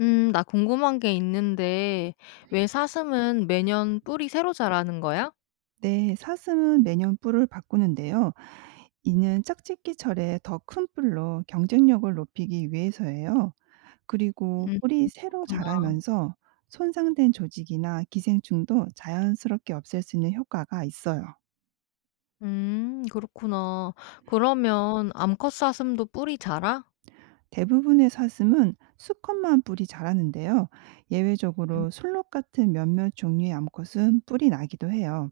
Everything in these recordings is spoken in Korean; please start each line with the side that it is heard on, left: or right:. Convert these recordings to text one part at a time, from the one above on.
left: 나 궁금한 게 있는데, 왜 사슴은 매년 뿔이 새로 자라는 거야?
right: 네, 사슴은 매년 뿔을 바꾸는데요. 이는 짝짓기철에 더 큰 뿔로 경쟁력을 높이기 위해서예요. 그리고
left: 음,
right: 뿔이 새로
left: 그렇구나.
right: 자라면서 손상된 조직이나 기생충도 자연스럽게 없앨 수 있는 효과가 있어요.
left: 그렇구나. 그러면 암컷 사슴도 뿔이 자라?
right: 대부분의 사슴은 수컷만 뿔이 자라는데요.
left: 음,
right: 예외적으로 술록 같은 몇몇 종류의 암컷은 뿔이 나기도 해요.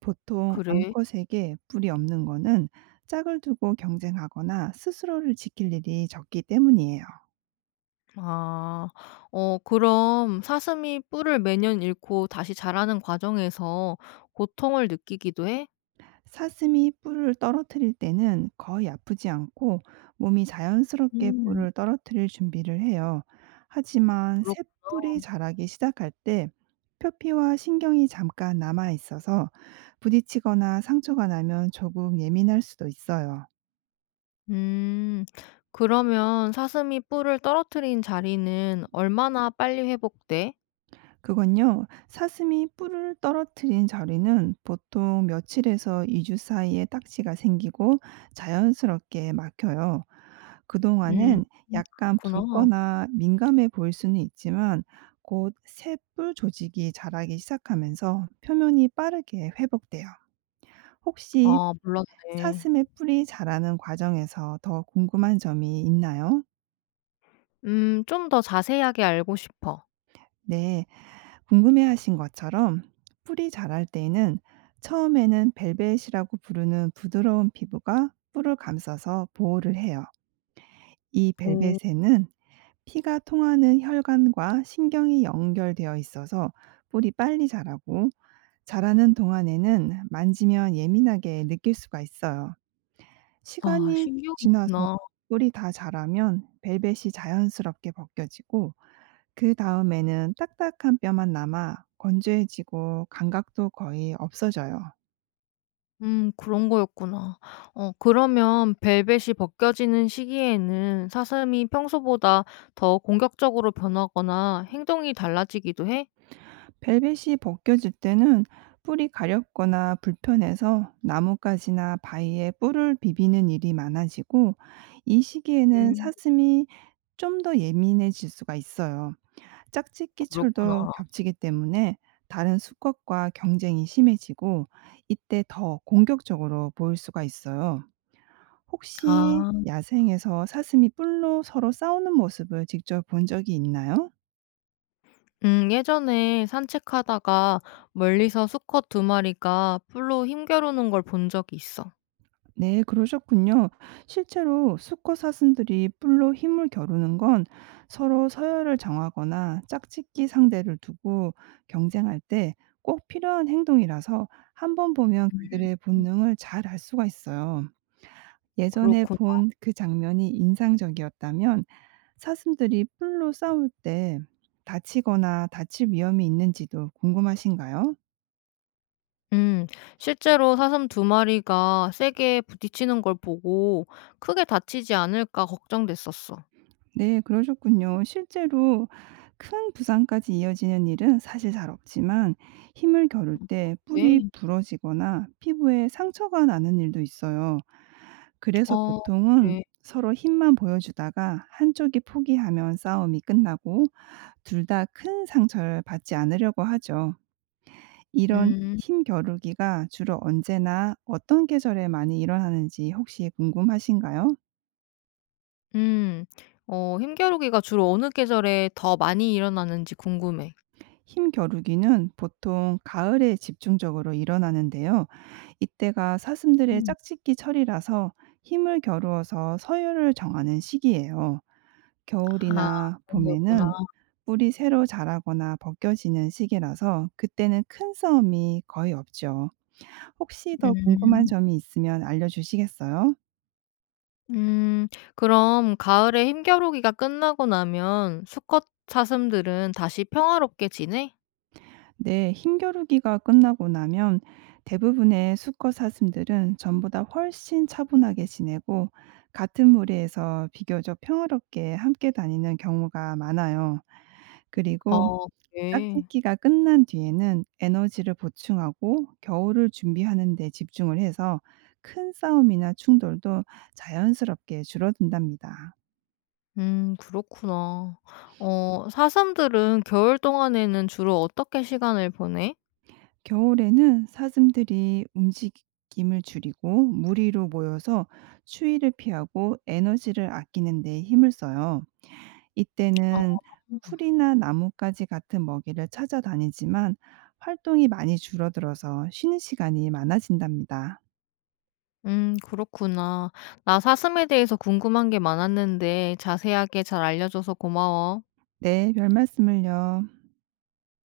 right: 보통
left: 그래.
right: 암컷에게 뿔이 없는 거는 짝을 두고 경쟁하거나 스스로를 지킬 일이 적기 때문이에요.
left: 아, 어, 그럼 사슴이 뿔을 매년 잃고 다시 자라는 과정에서 고통을 느끼기도 해?
right: 사슴이 뿔을 떨어뜨릴 때는 거의 아프지 않고, 몸이 자연스럽게
left: 음,
right: 뿔을 떨어뜨릴 준비를 해요. 하지만 새
left: 그렇구나.
right: 뿔이 자라기 시작할 때 표피와 신경이 잠깐 남아 있어서, 부딪히거나 상처가 나면 조금 예민할 수도 있어요.
left: 음, 그러면 사슴이 뿔을 떨어뜨린 자리는 얼마나 빨리 회복돼?
right: 그건요, 사슴이 뿔을 떨어뜨린 자리는 보통 며칠에서 2주 사이에 딱지가 생기고 자연스럽게 막혀요.
left: 음,
right: 그동안엔 약간
left: 그렇구나.
right: 붉거나 민감해 보일 수는 있지만, 곧 새뿔 조직이 자라기 시작하면서 표면이 빠르게 회복돼요. 혹시
left: 아 몰랐네.
right: 사슴의 뿔이 자라는 과정에서 더 궁금한 점이 있나요?
left: 좀 더 자세하게 알고 싶어.
right: 네, 궁금해하신 것처럼 뿌리 자랄 때에는, 처음에는 벨벳이라고 부르는 부드러운 피부가 뿔을 감싸서 보호를 해요. 이
left: 오.
right: 벨벳에는 피가 통하는 혈관과 신경이 연결되어 있어서 뿔이 빨리 자라고, 자라는 동안에는 만지면 예민하게 느낄 수가 있어요.
left: 아
right: 시간이 지나서
left: 신기록이구나.
right: 뿔이 다 자라면 벨벳이 자연스럽게 벗겨지고, 그 다음에는 딱딱한 뼈만 남아 건조해지고 감각도 거의 없어져요.
left: 그런 거였구나. 어 그러면 벨벳이 벗겨지는 시기에는 사슴이 평소보다 더 공격적으로 변하거나 행동이 달라지기도 해?
right: 벨벳이 벗겨질 때는 뿔이 가렵거나 불편해서 나뭇가지나 바위에 뿔을 비비는 일이 많아지고, 이 시기에는
left: 음.
right: 사슴이 좀 더 예민해질 수가 있어요. 짝짓기
left: 그렇구나.
right: 철도 겹치기 때문에 다른 수컷과 경쟁이 심해지고, 이때 더 공격적으로 보일 수가 있어요. 혹시
left: 아.
right: 야생에서 사슴이 뿔로 서로 싸우는 모습을 직접 본 적이 있나요?
left: 예전에 산책하다가 멀리서 수컷 두 마리가 풀로 힘겨루는 걸 본 적이 있어.
right: 네, 그러셨군요. 실제로 수컷 사슴들이 뿔로 힘을 겨루는 건 서로 서열을 정하거나 짝짓기 상대를 두고 경쟁할 때 꼭 필요한 행동이라서, 한 번 보면
left: 음.
right: 그들의 본능을 잘 알 수가 있어요. 예전에
left: 그렇구
right: 본 그 장면이 인상적이었다면, 사슴들이 풀로 싸울 때 다치거나 다칠 위험이 있는지도 궁금하신가요?
left: 음, 실제로 사슴 두 마리가 세게 부딪히는 걸 보고 크게 다치지 않을까 걱정됐었어.
right: 네, 그러셨군요. 실제로 큰 부상까지 이어지는 일은 사실 잘 없지만, 힘을 겨룰 때 뿔이
left: 그래?
right: 부러지거나 피부에 상처가 나는 일도 있어요. 그래서
left: 어,
right: 보통은
left: 그래.
right: 서로 힘만 보여주다가 한쪽이 포기하면 싸움이 끝나고, 둘 다 큰 상처를 받지 않으려고 하죠. 이런
left: 음,
right: 힘 겨루기가 주로 언제나 어떤 계절에 많이 일어나는지 혹시 궁금하신가요?
left: 음, 어, 힘겨루기가 주로 어느 계절에 더 많이 일어나는지 궁금해.
right: 힘 겨루기는 보통 가을에 집중적으로 일어나는데요. 이때가 사슴들의
left: 음.
right: 짝짓기 철이라서 힘을 겨루어서 서열을 정하는 시기예요.
left: 아,
right: 겨울이나
left: 그런 거였구나.
right: 봄에는 뿔이 새로 자라거나 벗겨지는 시기라서, 그때는 큰 싸움이 거의 없죠. 혹시 더 궁금한
left: 음,
right: 점이 있으면 알려주시겠어요?
left: 음, 그럼 가을에 힘겨루기가 끝나고 나면 수컷 사슴들은 다시 평화롭게 지내?
right: 네, 힘겨루기가 끝나고 나면 대부분의 수컷 사슴들은 전보다 훨씬 차분하게 지내고, 같은 무리에서 비교적 평화롭게 함께 다니는 경우가 많아요. 그리고
left: 어, 그래.
right: 짝짓기가 끝난 뒤에는 에너지를 보충하고 겨울을 준비하는 데 집중을 해서, 큰 싸움이나 충돌도 자연스럽게 줄어든답니다.
left: 그렇구나. 어 사슴들은 겨울 동안에는 주로 어떻게 시간을 보내?
right: 겨울에는 사슴들이 움직임을 줄이고 무리로 모여서 추위를 피하고 에너지를 아끼는 데 힘을 써요.
left: 어
right: 이때는 풀이나 나뭇가지 같은 먹이를 찾아다니지만, 활동이 많이 줄어들어서 쉬는 시간이 많아진답니다.
left: 그렇구나. 나 사슴에 대해서 궁금한 게 많았는데 자세하게 잘 알려줘서 고마워.
right: 네, 별 말씀을요.